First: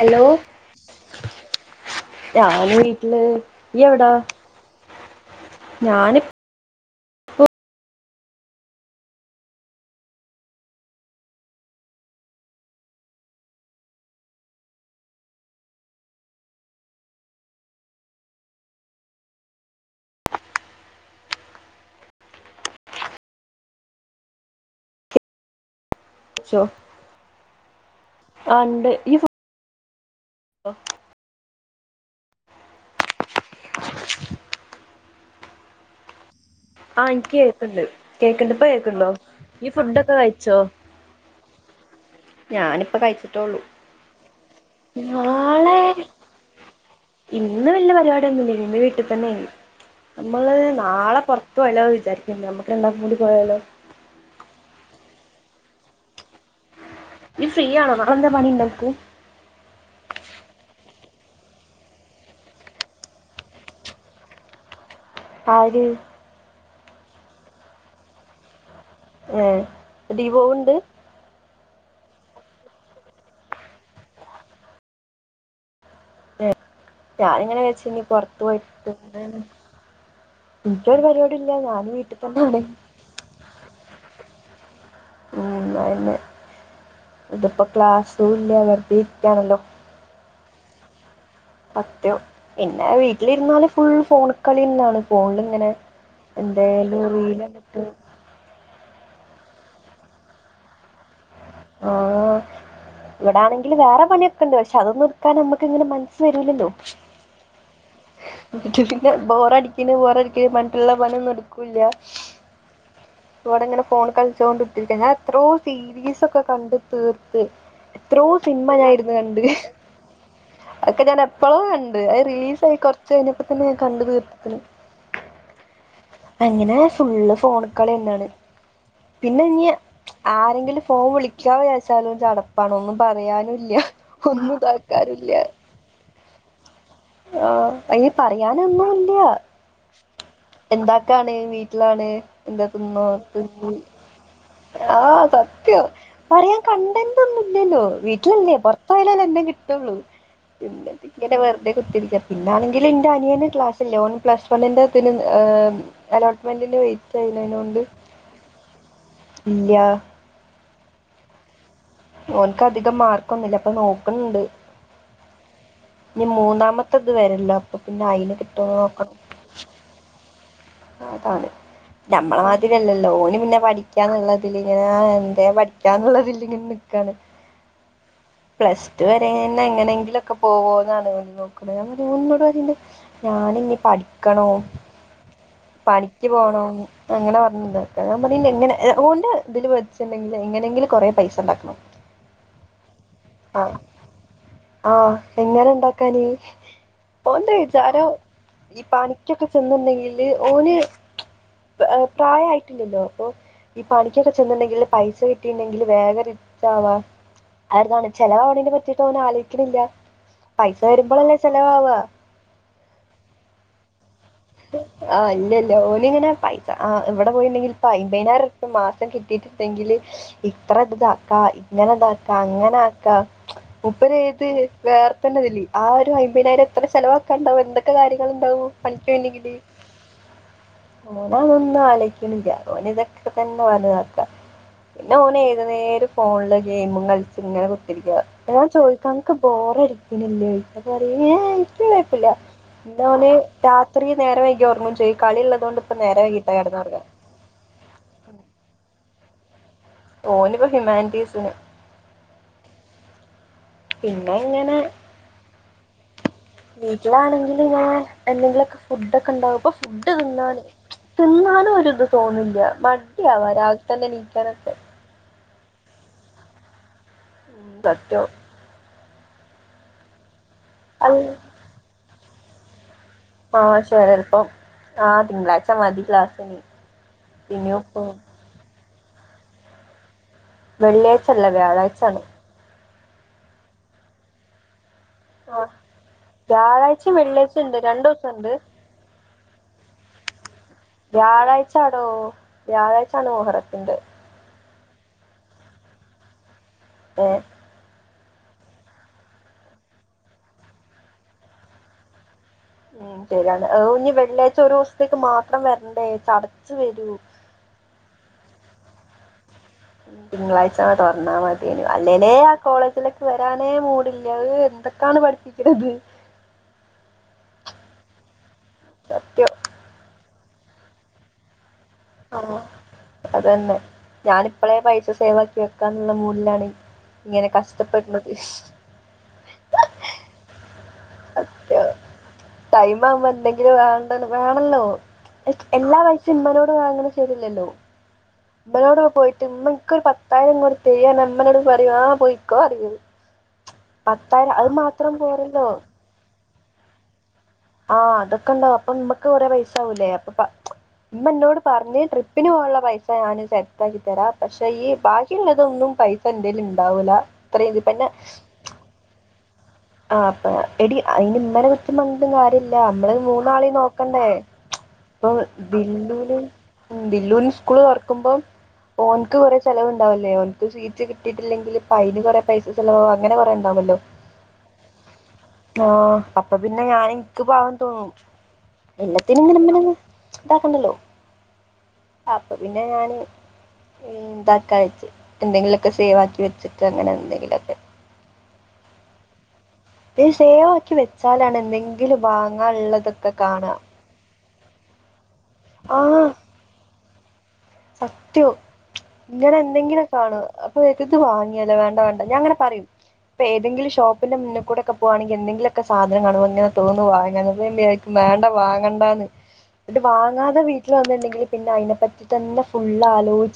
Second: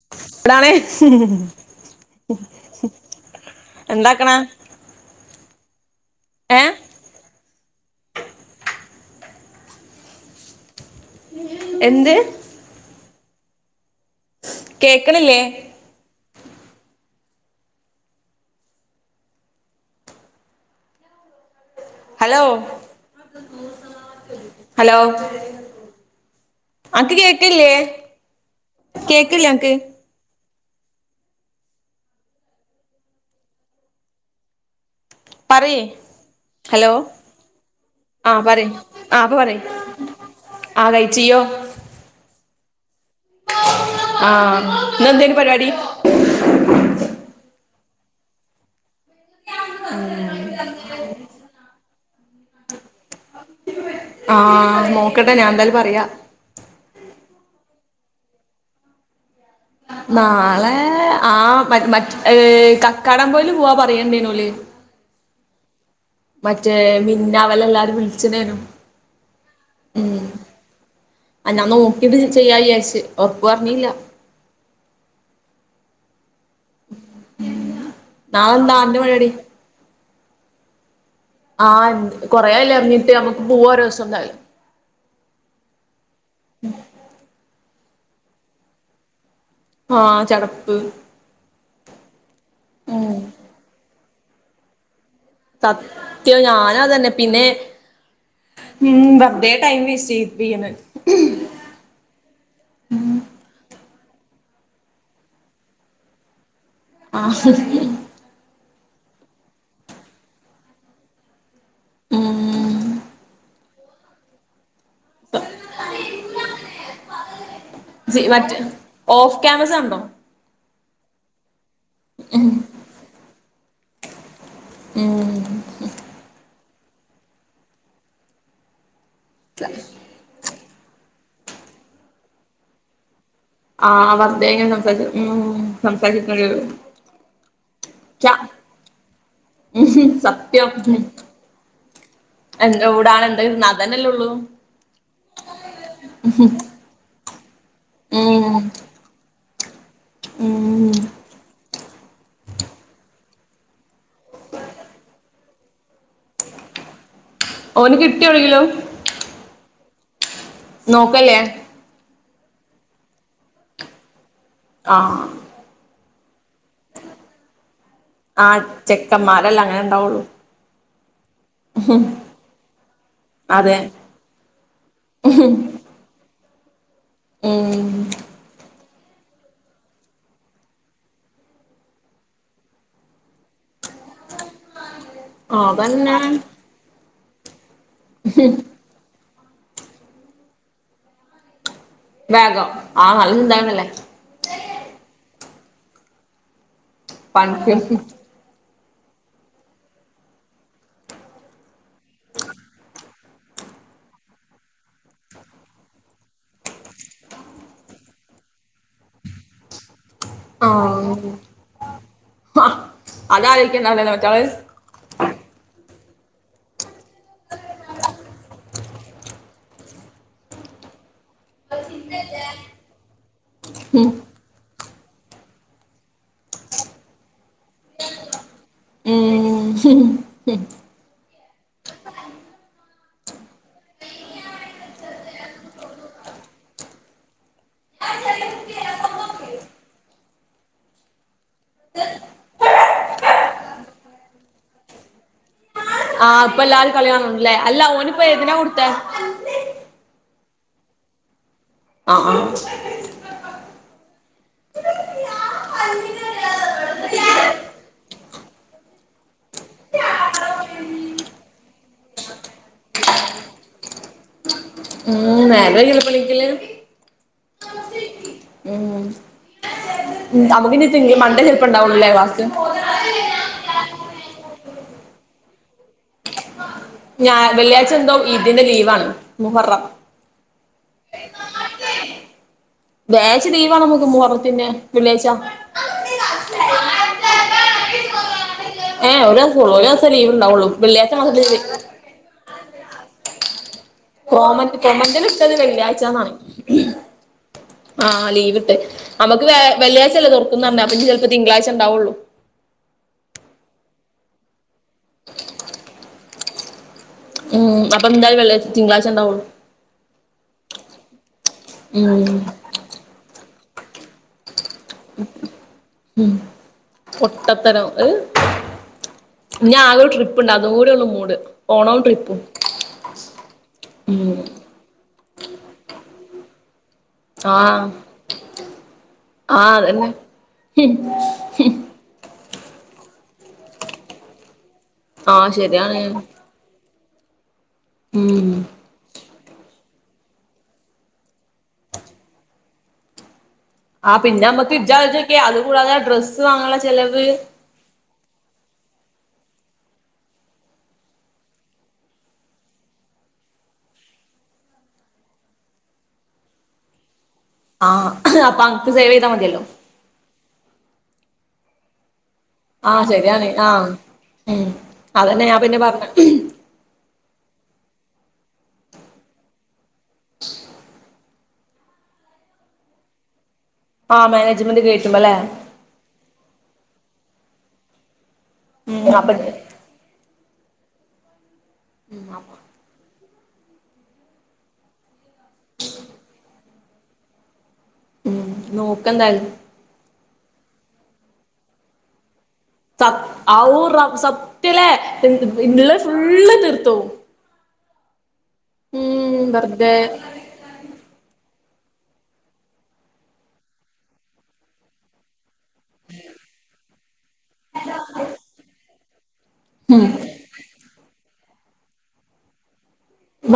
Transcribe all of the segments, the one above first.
Hello എവ്ടാണ് ഞാൻ വീട്ടില് ഇയ്യ് എന്താക്കണ ഞാനിപ് ഏ പോ എന്ത് കേക്കണില്ലേ ഹലോ ഹലോ ച്ചോ അൻക്ക് കേക്കില്ലേ [unintelligible] ആ ഉണ്ട് ഈ കേക്കില്ലേ അനക്ക് ഓ പറീ ആ എനിക്ക് കേൾക്ക്ണ്ട് കേക്ക്ണ്ട് പ്പ പറയ് കേക്ക്ണ്ടോ ആ അപ്പൊ പറയ് ഈ ഫുഡൊക്കെ കഴിച്ചോ ആ കഴിച്ചിയ്യോ ഞാനിപ്പ കഴിച്ചു ആഹ ന്നന്തേനി പരിവാടി നാളെ ഇന്ന് വല്ല്യ പരിപാടി ഒന്നും ഇല്ലേനി ഇന്ന് വീട്ടിൽ തന്നെയ്നി. നമ്മള് നാളെ പുറത്ത് പോയാല്ലോ വിചാരിക്ക്ണ്ട് നമ്മക്ക് രണ്ടാ കൂടി പോയാലോ ആഹ നോക്കട്ടെ ഞാൻ എന്തായാലും പറയാ നീ ഫ്രീ ആണോ നാളെ എന്തേ പണിണ്ടൻക്ക് നാളേ ആ മ മറ്റ ഏ കക്കാടം പൊയിൽ പോവാ പറയേണ്ടയ്ന് ഓല് ആര് മറ്റേ മിന്ന അവല എല്ലാരും വിളിച്ചനേനും ഏ ദീപോവ്ണ്ട് [unintelligible] ടു ചെയ്യാന്ന് ചാര്ച്ചി ഉറപ്പു പറഞ്ഞില്ല [unintelligible] ഞാന് ഇങ്ങനെ വിചാരിച്ച് ഞ്ഞി പുറത്ത് നാളെന്താ പോയിട്ടു ഉം ആഹ കൊറേല്ലെ ഇറങ്ങിട്ട് നമ്മുക്ക് പോവാ ഒരു ദിവസം എന്തായാലും ഉ ന്നാ പിന്നെ ന്നെട്ട്പ്പം ക്ലാസ്സ് ഒന്നുല്ല വെർതെ ഇരിക്കാണല്ലോ ആഹ ചടപ്പ് സത്യം പിന്നെ ഉം വീട്ടിലിരുന്നല് ഫുൾ ഫോണ്ട് കളി ന്നാണ് ഫോൺൽ ഇങ്ങനെ സത്യം ഞാനും എന്തേലും അതന്നെ റീല് പിന്നെ കണ്ടിട്ട് ഉം വർതെ ടൈം വെസ് ചെയ്യ ചെയ്യിണ് ആ ഇവിടെ ആണെങ്കിൽ വേറെ പണിയൊക്കെണ്ട് പക്ഷെ അതൊന്നും എടുക്കാൻ നമുക്ക് ഇങ്ങനെ മനസ് വരൂലല്ലോ ആഹ് [unintelligible] ബോറടിക്ക്ണ് ബോറടിക്ക്‌ണ് പറഞ്ഞിട്ടുള്ള പണി ഒന്നും എ കുല്ല്യ ഉം ഇവിടെങ്ങനെ ഫോൺ കളിച്ചോണ്ട് കുത്തിരിക്ക ഞാൻ എത്രോ സീരീസ ഒക്കെ കണ്ട് തീർത്ത് ജ് എത്രയോ മറ്റ് സിനിമ ഓഫ് ക്യാമറസണ്ടോ എക്കെ ഞാൻ എപ്പോളോ ക ത് അത് റീൽസ് കുറച്ച് കയിഞ്ഞപ്പ തന്നെ കണ്ടു തീർത്ത്ക്ക്ണ് ഉം അങ്ങനെ ഫുള്ള് ഫോണ് കളി തന്നാണ് പിന്നെ ഇനി ആരെങ്കിലും ഫോൺ വിളിക്കാന്ന് വിചാരിച്ചാലും ചടപ്പാണ് ഒന്നും പറയാ ആഹ് വറുതെ ഇങ്ങനെ സംസാരിച്ച ഉം സംസാരിച്ചിക്കേണ്ട വരും ആഹ് അയ്ന് ച്ച പറയാനൊന്നുംല്ല ഉം സത്യം എന്താക്കാണ് വീട്ടിലാണ് എന്താ എന്താക്കുന്നോ ഊടാണ് എന്താ കിട്ടുന്നത് അതന്നെല്ലേ ഉള്ളൂ ആഹ് സത്യം പറയാൻ കണ്ട ല്ലല്ലോ വീട്ടിലല്ലേ ഉം പൊറത്തായാലല്ലേ എന്തേ കി ട്ടുള്ളു പിന്നെ ഉം ഇങ്ങനെ വെറ്തെ കുത്തിരി പിന്നാണെങ്കില് ന്റെ അനിയന് ക്ലാസ്സ്ല്ല ഓന് പ്ലസ് വണ്ണിന്റെ തിന് ഏഹ് അലോട്ട്മെൻറ്റിന് വെയ് ചെയ്നെനൊണ്ട് ഓന് കിട്ടിയോ എവിടെങ്കിലും ഇല്ല്യ നോക്കല്ലേ ഓന്ക്ക് അധികം മാർക്കൊന്നുല്ല അപ്പോ നോക്കണ് ണ്ട് ആഹ് ഇനി മൂന്നാമത്തത് വര്ല്ലോ ആ ചെക്കന്മാരെല്ലാം അങ്ങനെ ണ്ടാവുള്ളു ആഹ് ആണ് നമ്മളെ മാതിരിഅല്ലല്ലോ ഓന് പിന്നെ അതെ പഠിക്കാന്നുള്ളതില് ഇങ്ങനെ എന്താ പഠിക്കാന്നുള്ളതില് ഇങ്ങ ക്കാണ് ഉം പ്ലസ് റ്റു വരെ ന്നെ എങ്ങനെങ്കിലും ഒക്കെ പോവോ എന്നാണ് നോക്ക്ണ് [unintelligible] ഞാനിനി പഠിക്കണോ അതന്നെ പണിക്ക് പോണോന്ന് അങ്ങനെ പറഞ്ഞ്ണ്ട് ഞാ പറഞ്ഞ് ഇനി എങ്ങനെ ആഹ്‌ ഒണ്ട് ഇതില് വെച്ചുണ്ടെങ്കില് എങ്ങനെങ്കിലും കൊറെ പൈസ ഇണ്ടാക്കണം വേഗം ആ നല്ലോര്താണല്ലെ എങ്ങനെണ്ടാക്കാന് ഓന്റോര് പണിക്ക് ജാ [unintelligible] ഈ പനിക്കൊക്കെ ചെന്ന്ണ്ടെങ്കിൽ ങ്കില് ഓന് പ്രയായിട്ട്ല്ലല്ലോ അപ്പൊ ഈ പണിക്കൊക്കെ ചെന്ന്ണ്ടെങ്കില് പൈസ കിട്ടിണ്ടെങ്കില് വേഗം റിച്ചാവാ [unintelligible] പറ്റിട്ട് അവൻ ആലോയ്ക്ണില്ല ആഹ് ഹാ അതായിരിക്കും നല്ലത് ആഹ് അല്ലല്ല ഓന്ങ്ങനെ പൈസ ആ ഇവ്ടെ പോയിണ്ടെങ്കിൽ ഇപ്പൊ അയ്പയ്നായിരം റുപ്യ മാസം കിട്ടിട്ട്ണ്ടെങ്കില് ഇത്ര ഇതാക്കാ ഇങ്ങനെ ഇതാക്ക അങ്ങനെ ആക്ക [unintelligible] ആ ഉം ഒരു ഒപതിനായിരം എത്ര ചെലവാക്കാം ഇണ്ടാവും എന്തൊക്കെ കാര്യങ്ങള് ഇണ്ടാവും [unintelligible] ഓന് ഉം അഹോന്നും ആലോയ്ക്ണില്ല ഓന് ഇതൊക്കെ തന്നെ [unintelligible] പിന്നെ ഓന് ഏതു നേരും ഫോൺല് ഗെയ്മും കൾച്ച് ഇങ്ങനെ കുത്തര്ക്കാ ഓൻ ചോയ്ക്കും അൻക്ക് ബോറടിക്ക്ണില്ലേ അപ്പം പറയും ഏയ് ഇൻക്ക് കോഴപ്പല്ല [unintelligible] രാത്രി നേരം വൈക്കി ഒർങ്ങും ചെയ് കളിള്ളതൊണ്ട് ആഹ് ഇപ്പ എല്ലാരും കളികാണും ല്ലെ അല്ല ഓന്പ്പോ ഏത്നാ കൊട്ത്തെ ഓന്പ്പ ഹ്യുമാൻറ്റീസിന് അഹ് ആഹ് പിന്നെ ഇങ്ങനെ വീട്ടിലാണെങ്കില് ഞാൻ എന്തെങ്കിലോക്കെ ഫുഡൊക്കെ ഇണ്ടാക്കും ഫുഡ് ത്ന്നാന് ത്ന്നാനും ഒരു ഇത് തോന്ന്ണില്ല മടിയാവ രാവിൽ തന്നെ നീക്കാനൊക്കെ [unintelligible] മ് തറ്റോ മ് [unintelligible] അല്ല മണ്ടെ ചെൽപ്പം ഇണ്ടാവൊള്ളൂലെ [unintelligible] [unintelligible] ആഹ് ചെലപ്പം ആഹ് തിങ്കളാഴ്ച മതി ക്ലാസ്സ്‌ ഇനി ഞാ വെള്ളിയാഴ്ച എന്തോ ഇത്ന്റെ ലീവാണ് മുഹറം വെള്ളിയാഴ്ച്ചല്ല വ്യാഴാഴ്ച്ചാണ് വ്യാഴാഴ്ച്ച ലീവ് ആണ് നമുക്ക് മുഹറത്തിന്റെ വെള്ളിയാഴ്ച്ച [inaudible] വ്യാഴാഴ്ച വെള്ളിയാഴ്ച ഉണ്ട് രണ്ടു ദിവസം ഉണ്ട് ഏഹ് ഒരു ദിവസള്ളു ഒരു ദിവസം ലീവ് ഉണ്ടാവുള്ളൂ വെള്ളിയാഴ്ച്ച മാത്രം ലീവ് ചാണ് മുഹറത്തിന്റെ കോമന്റ് കോമന്റിൽ വിട്ടത് വെള്ളിയാഴ്ച്ചാന്നാണ് ഏഹ് ആ ലീവ്ട്ട് നമുക്ക് വ വെള്ളിയഴ്ചല്ലേ തുറക്കുംന്ന് പറഞ്ഞെ അപ്പൊ ഇനി ചെലപ്പോ തിങ്കളാഴ്ച്ച ഉണ്ടാവുള്ളു ഉം ശരിയാണ് അപ്പൊ ഞ്ഞ് വെള്ളിയാഴ്ച്ച ഒരു ദിവസത്തേക്ക് മാത്രം വരണ്ടേ ചടച്ചു വരൂ ഉം അപ്പൊ എന്തായാലും വെള്ളിയാഴ്ച്ച തിങ്കളാഴ്ച്ച ഉണ്ടാവള്ളൂ തിങ്കളാഴ്ച്ചന്നെ തുറന്നാൽ മതി യേനു ഉം അല്ലെലെ ആ കോളേജിലേക്ക് വരാൻ തീരെ മൂഡില്ല [unintelligible] [inaudible] ഉം പൊട്ടത്തരം അഹ് സത്യം ഇനി ആകെ ഒരു ട്രി പ്പ്ണ്ട് അത് കൂടിയൊള്ളു മൂട് ഓണവും ട്രിപ്പും ആഹ് അതന്നെ ഉം ഞാനിപ്പളെ പൈസ സേവാക്കി വെക്കാന്നുള്ള മൂ ഡിലാണെ ആഹ് ആഹ് അതന്നെ ഹിം ഹിം ടൈം ആവുമ്പോ എന്തെങ്കിലും വേണ്ട വേണല്ലോ ആഹ് ശരിയാണ് എല്ലാ പൈസിം ഇമ്മനോട് വാങ്ങ്ണ് ശെരില്ലല്ലോ ഉം മ്മളോടെ പോയി ഇമ്മ ഇക്ക് ഒരു പത്തായിരം ഇങ്ങോട്ട് തരി പറഞ്ഞ ഇമ്മ ഇന്നോട് പറയും ആഹ് പൊയ്ക്കോ പറയും ആ പിന്നെ നമ്മുക്ക് ഇജ്ജ് ആലോച്ചോക്കിയേ അത്‌ പോരല്ലോ കൂടാതെ ഡ്രസ്സ് സ്സ് വാങ്ങാനൊള്ള ചെലവ് ആഹ് അതൊക്കെ ണ്ടാവും അപ്പോ ഇമ്മക്ക് കൊറെ പൈസ ആവൂലെ അപ്പൊ ഇമ്മന്നോട് പറഞ്ഞ് ട്രിപ്പിന് പോവാനൊള്ള പൈസ ഞാന് സെറ്റാക്കി തരാ പഷേ ഈ ബാക്കിയുള്ളതൊന്നും പൈസ ഇന്റെയ്യിൽ ണ്ടാവൂല ആ അപ്പൊ അൻക്ക് സേവ് ചെയ്താ മതിയല്ലോ ആ അപ്പ എടി അതിന് ഇമ്മനെ കുറ്റം പറ ഞ്ഞിട്ട് കാര്യല്യാ ആഹ് നമ്മള് ശരിയാണ് മൂന്നാളീം ആഹ് നോക്കണ്ടേ ഉം ഇപ്പൊ അതന്നെ ഞാൻ പിന്നെ പറഞ്ഞ ബില്ലൂന് ബില്ലൂന് സ്കൂൾ തുറക്കുമ്പോൾ ഓന്ക്ക് കുറെേ ചിലവു ഉണ്ടാവില്ലേ ഒനുക് സീറ്റ് കി കട്ടിട്ടില്ലെങ്കിൽ അന് കുറെ പൈസ ചെലവാകും അങ്ങനെ കുറണ്ട് ആഹ മാനേജ്മെൻ്റ് ആഹ അപ്പ പിന്നെ ഞാന എക്ക് പകം തോന്നും ഉം അപ്പ എല്ലത്തിന ഇങ്ങനെമ്മന ഇതാകണ്ടല്ലോ അപ്പൊ പിന്നെ ഞാന് എന്താക്കെ എന്തെങ്കിലുമൊക്കെ സേവ് ആക്കി വെച്ചിട്ട് അങ്ങനെ എന്തെങ്കിലുമൊക്കെ ഉ നോക്കന്തായാല സേവക്കി വെച്ചാലാണ് എന്തെങ്കിലും വ സപ്പ ആഔർ സപ്പ പിലെ ഇല്ല ഫുള് തീർത്തവും സത്യ ത്വം ഇങ്ങന വെറുതെ എന്തെങ്കിലും കാണ അപ്പൊ ഇത് വാങ്ങ വേണ്ട വണ്ട ഞാ അങ്ങനെ പറയും ഇപ്പ ഏതെങ്കിലുംഷോപ്പിന്റെുന്നിൽക്കൂടെക്കെ പോവാെങ്ക എന്തെങ്കിലൊക്കെ സാധന കാണോങ്ങനെ തോന്നു അങ്ങനും വേണ്ട വാങ്ങണ്ട ണ്ടന്ന് വാങ്ങാതെ വീട്ട ഇ വന്നട്ടണ്ടെങ്കിൽ പിന്നെ അതിനെപ്പറ്റി മു തന്ന ഫുള്ള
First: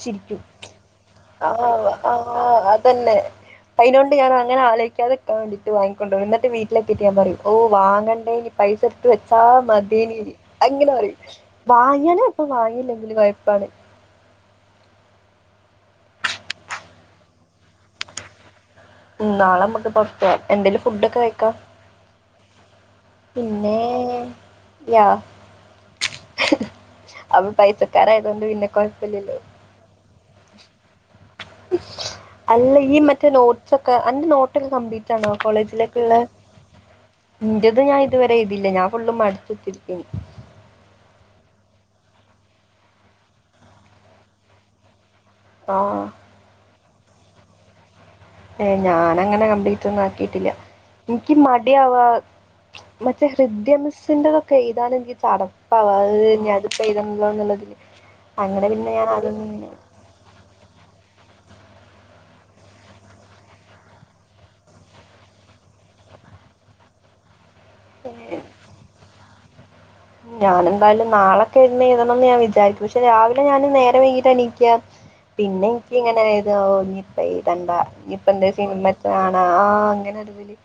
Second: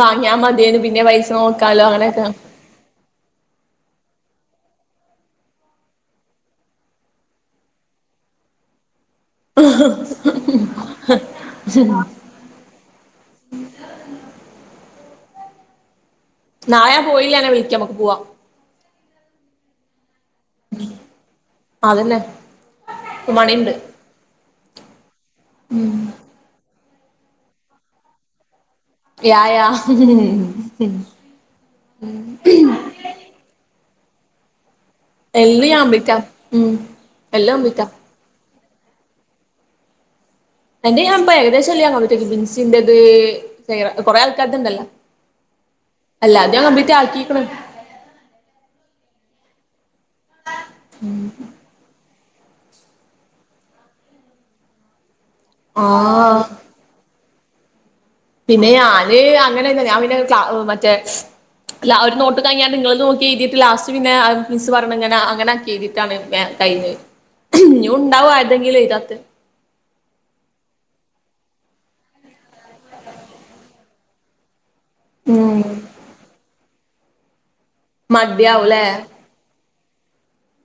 വാങ്ങിയാ മതിയേനു പിന്നെ പൈസ ആ നോക്കാലോ ആ അങ്ങനെയൊക്കെ അതന്നെ അതിനോണ്ട് ഞാനൻ അങ്ങനെ ആോചിക്കാതെ വണ്ടട്ട് വാങ്ങിക്കണ്ടോ എന്നി് വീട്ടിലൊക്കെട്ട് ഞാൻ പറ ഓ വാങ്ങണ്ടനി പൈസ വെച്ചാ മതിനി അങ്ങനെ പറയും വാങ്ങ അപ്പം വാ ഇല്ലെങ്കിൽ ആണ് നാളെ ഞാൻ പോയില്ലനെ വിളിക്കാം നമക്ക് പോവാ നാളെ നമ്മുക്ക് എന്തെലും ഫുഡൊക്കെ കഴക്ക അതന്നെ പിന്നെ യാ ഉം അവൻ പൈസക്കാരായതോണ്ട് പിന്നെ കൊഴപ്പല്ലല്ലോ യാ യാ ഹും അല്ല ഈ മറ്റേ നോട്സൊ ക്കെ അന്റെ നോട്ടൊക്കെ കംപ്ലീറ്റ് റ്റാണോ എല്ലാം ഞാൻ കംപ്ലീറ്റാ കോളേജിലേക്ക്ള്ളെ ഉം എല്ലാം ഇന്റത് കംപ്ലീറ്റാ ഞാൻ ഇതുവരെ എയ് ഇല്ല ഞാൻ ഫുള്ള് മടുത്ത്ത്തുരിക്കെന്നു എന്റെ ഞാൻ ഇപ്പൊ ഏകദേശെല്ലാം കംപ്ലീറ്റ് ആക്കിട്ടിണ്ട് ബിൻസിന്റത് കൊറേ ആൾക്കാരത് ഇണ്ടല്ലോ ആഹ് അല്ല അത്ഞാൻ കംപ്ലീറ്റ് റ്റാകീക്ക്ണ് ഏ ഞാനങ്ങനെ കംപ്ലീ റ്റൊന്നും ആക്കിയിട്ടില്ല ഇൻക്ക് മടി ആവാ മറ്റേ ഹൃദ്യമിസ്സിന്റെതൊക്കെ എയ്താനെന്തെന്നു ചടപ്പാവ ആഹ് ഇനി അത്പ്പൊ എയ്തണല്ലോന്ന്ള്ളത്. പിന്നെ ഞാന് അങ്ങനൊന്നല്ല ഞാൻ പിന്നെ ക്ല മറ്റേ അല്ല ഒരു നോട്ട് കഴിഞ്ഞാണ്ട് ഇങ്ങളത് നോക്കി എഴുതിയിട്ട് ലാസ്റ്റ് പിന്നെ ആ മിസ്സ് പറഞ്ഞ ഞാൻ അങ്ങനാക്കി എയ്തിട്ടാണ് വേം കയ്ഞ്ഞത്. ഇഞ്യും ഉണ്ടാവും ഏഹ് ആരേതെങ്കിലും എയ്താത്തെ ഞാനെന്തായാലും നാളൊക്കെ ഇരുന്ന് എഴുതണന്ന് ഞാൻ വിചാരിക്കും പക്ഷെ രാവിലെ ഞാനും നേരം വൈകീട്ട എണീക്ക ഉം പിന്നെ എനിക്ക് ഇങ്ങനെ ഞാൻ ഒറങ്ങിപ്പോയി എന്താ ഇപ്പ എന്തേ മടിയാവുംല്ലേ സിനിമേറ്റാണോ ആ ഇങ്ങനെ [unintelligible]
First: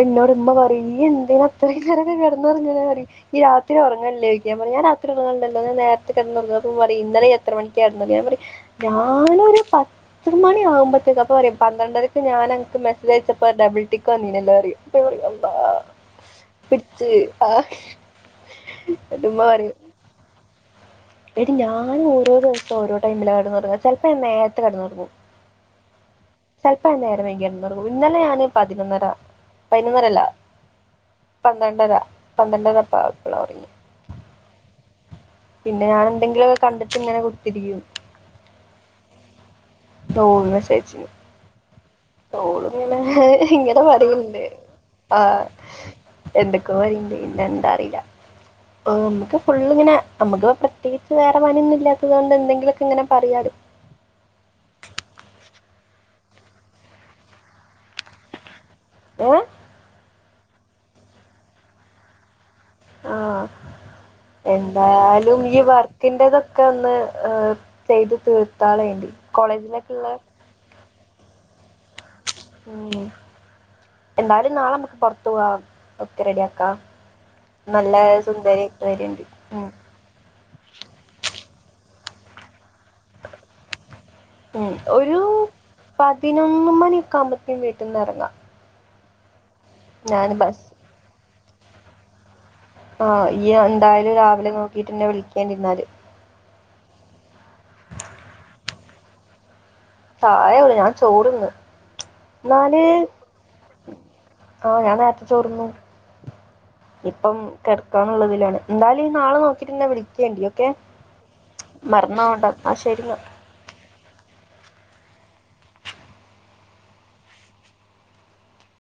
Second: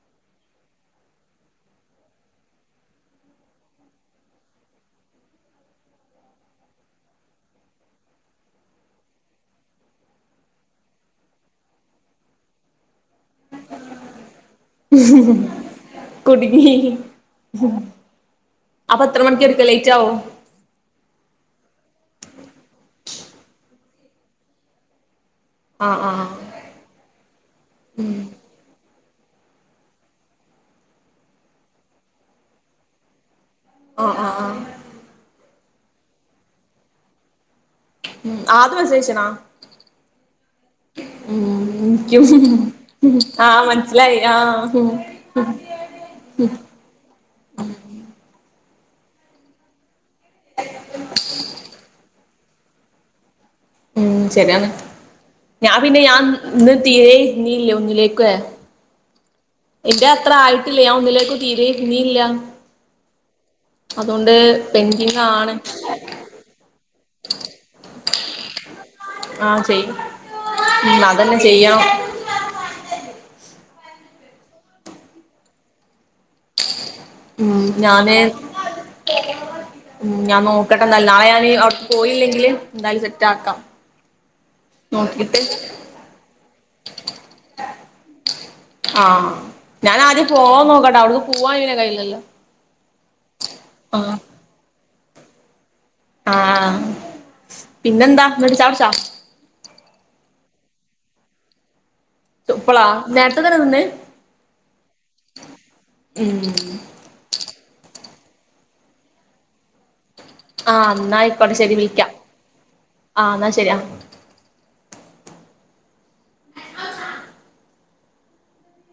ട്ട്ന്നോട് ഇമ്മ പറയും ഇയ്യ് എന്താ ഇത്രേം നേരൊക്കെ കെടന്നു ഒറങ്ങണെ പറയും ഇയ്യ് രാത് ഇജ് ഒറങ്ങലില്ലേ ചോയ്ക്കും ഞാൻ പറയും ഞാൻ രാത്രി ഒറങ്ങലുണ്ടല്ലോ ഞാൻ നേരത്തെ കെടന്നുറങ്ങും അപ്പൊ പറയും ഇന്നലെ എത്ര മണിക്ക കെടന്നത് ഞാൻ പറയും ഞാനൊരു പത്ത് മണി ആകുമ്പത്തേക്ക് അപ്പൊ പറയും പന്ത്രണ്ടരക്ക് ഞാൻ അന്ക് മെസ്സേജ് സ്സേജ് അയച്ചപ്പ ഡബിൾ ടിക്ക് വന്നീനല്ലോറയും അപ്പ ഞാൻ പറയും അല്ലാഹ് പിടിച്ച് ആ അപ്പ എത്ര എന്നിട്ട് ഉമ്മ മണിക്കെത്താ പറയും ലേറ്റാവോ എടി ഞാന് ഓരോ ദിവസം ഓരോ ടൈമില കെടന്നൊറങ്ങ ചെലപ്പോ ഞാൻ നേരത്തെ കെടന്നൊറങ്ങും ആഹ് ആഹ് ചെലപ്പോ ഞാൻ നേരം വൈക്യാ കിടന്നോറങ്ങുവാ ഇന്നലെ ഞാന് പതിനൊന്നര പൈനൊന്നരല്ല പന്ത്രണ്ടര പന്ത്രണ്ടരക്കായപ്പള ഒറങ്ങിയേ ഓ ഓ ഓ പിന്നെ ഞാന് എന്തെങ്കിലൊക്കെ കണ്ടിട്ട്ങ്ങനെ കുത്തിരിക്കും മ് ആത് മെസ്സേജയച്ചിനോ മ് ഓള്ങ്ങനെ ഇങ്ങനെ മനസ്സിലായി പറേണ്ട് ആഹ് ഉം ആ എന്തൊക്കൊ പറേണ്ട് ഇഞ്ഞന്താ അറീല്ല ആ നമുക്ക് ഫുള്ള്ങ്ങനെ നമുക്ക് പ്രത്യേകിച്ച് വേറെ പണിന്നും ഇല്ലാത്തതുകൊണ്ട് എന്തെിലക്കെ ഇങ്ങനെ പറയാാലോ ഉം ശരിയാണ് ഞാൻ പിന്നെ ഞാൻ ഇന്ന് തീരെേ നീല്ലേ ഒന്നിലേക്ക് ഏ എന്റെ അത്ര ആയിട്ടില്ല ഞാൻ ഒന്നിലേക്ക് തീരെ പിന്നീയില്ല ആഹ് പെൻഡിങ് എന്തായാലും ആണ് ഈ വർക്കിറതൊക്കെ ഒന്ന് ചെയ്ത് തീർത്താളറെ ആഹ് ചെയ്യും കോളേജിലൊക്ക ഉള്ള ഉം അതന്നെ ചെയ്യണം ഉം എന്തായാലും നാളെമ്മുക്ക് പുറത്തു പോവാ ഒക്കെ റെഡിയ ആാക്കാ ഉം ഞാന് വര്ണ്ട് ഉം ഉ ഞാൻ നോക്കട്ടെ നല്ല നാളെ ഞാൻ പോയില്ലെങ്കില് എന്തായാലും സെറ്റ് ആക്കാം ഉം ഒരു നോക്കിട്ട് പതിനൊന്ന് മണിയൊക്കെ ആുമ്പത്തേും വീട്ടിൽന്ന് ഇറങ്ങാം ആഹ ഞാൻ ആദ്യം പോവാ നോക്കട്ടാ അടടു പോവാൻ ഇനെ കയ്യിയിലല്ലോ ആഹ ഈ എന്തായാലും രാവിലെ ന വീട്ടന്നെ വിളിക്കണ്ടിരാല് ആഹ പിന്നെന്താ വിടിച്ച വിച്ചാ ചായ ഉള്ളു ഞാൻ ചോടുന്ന് എന്നാല് ഇപ്പളാ നേരത്തെ തന്നെ ആഹ ഞാൻ നേരത്തെ ചോർന്നു തിന്ന് ഉം ഇപ്പം ക ുള്ളതിാണ് എന്തായാല നാളെ നോക്കിട്ട് വിള ആഹ എന്നാ ഇക്കോട്ടെ ശരി വിളിക്കാം പോവണ്ട എന്നാ ശരി ആ എന്നാ ശരി ആ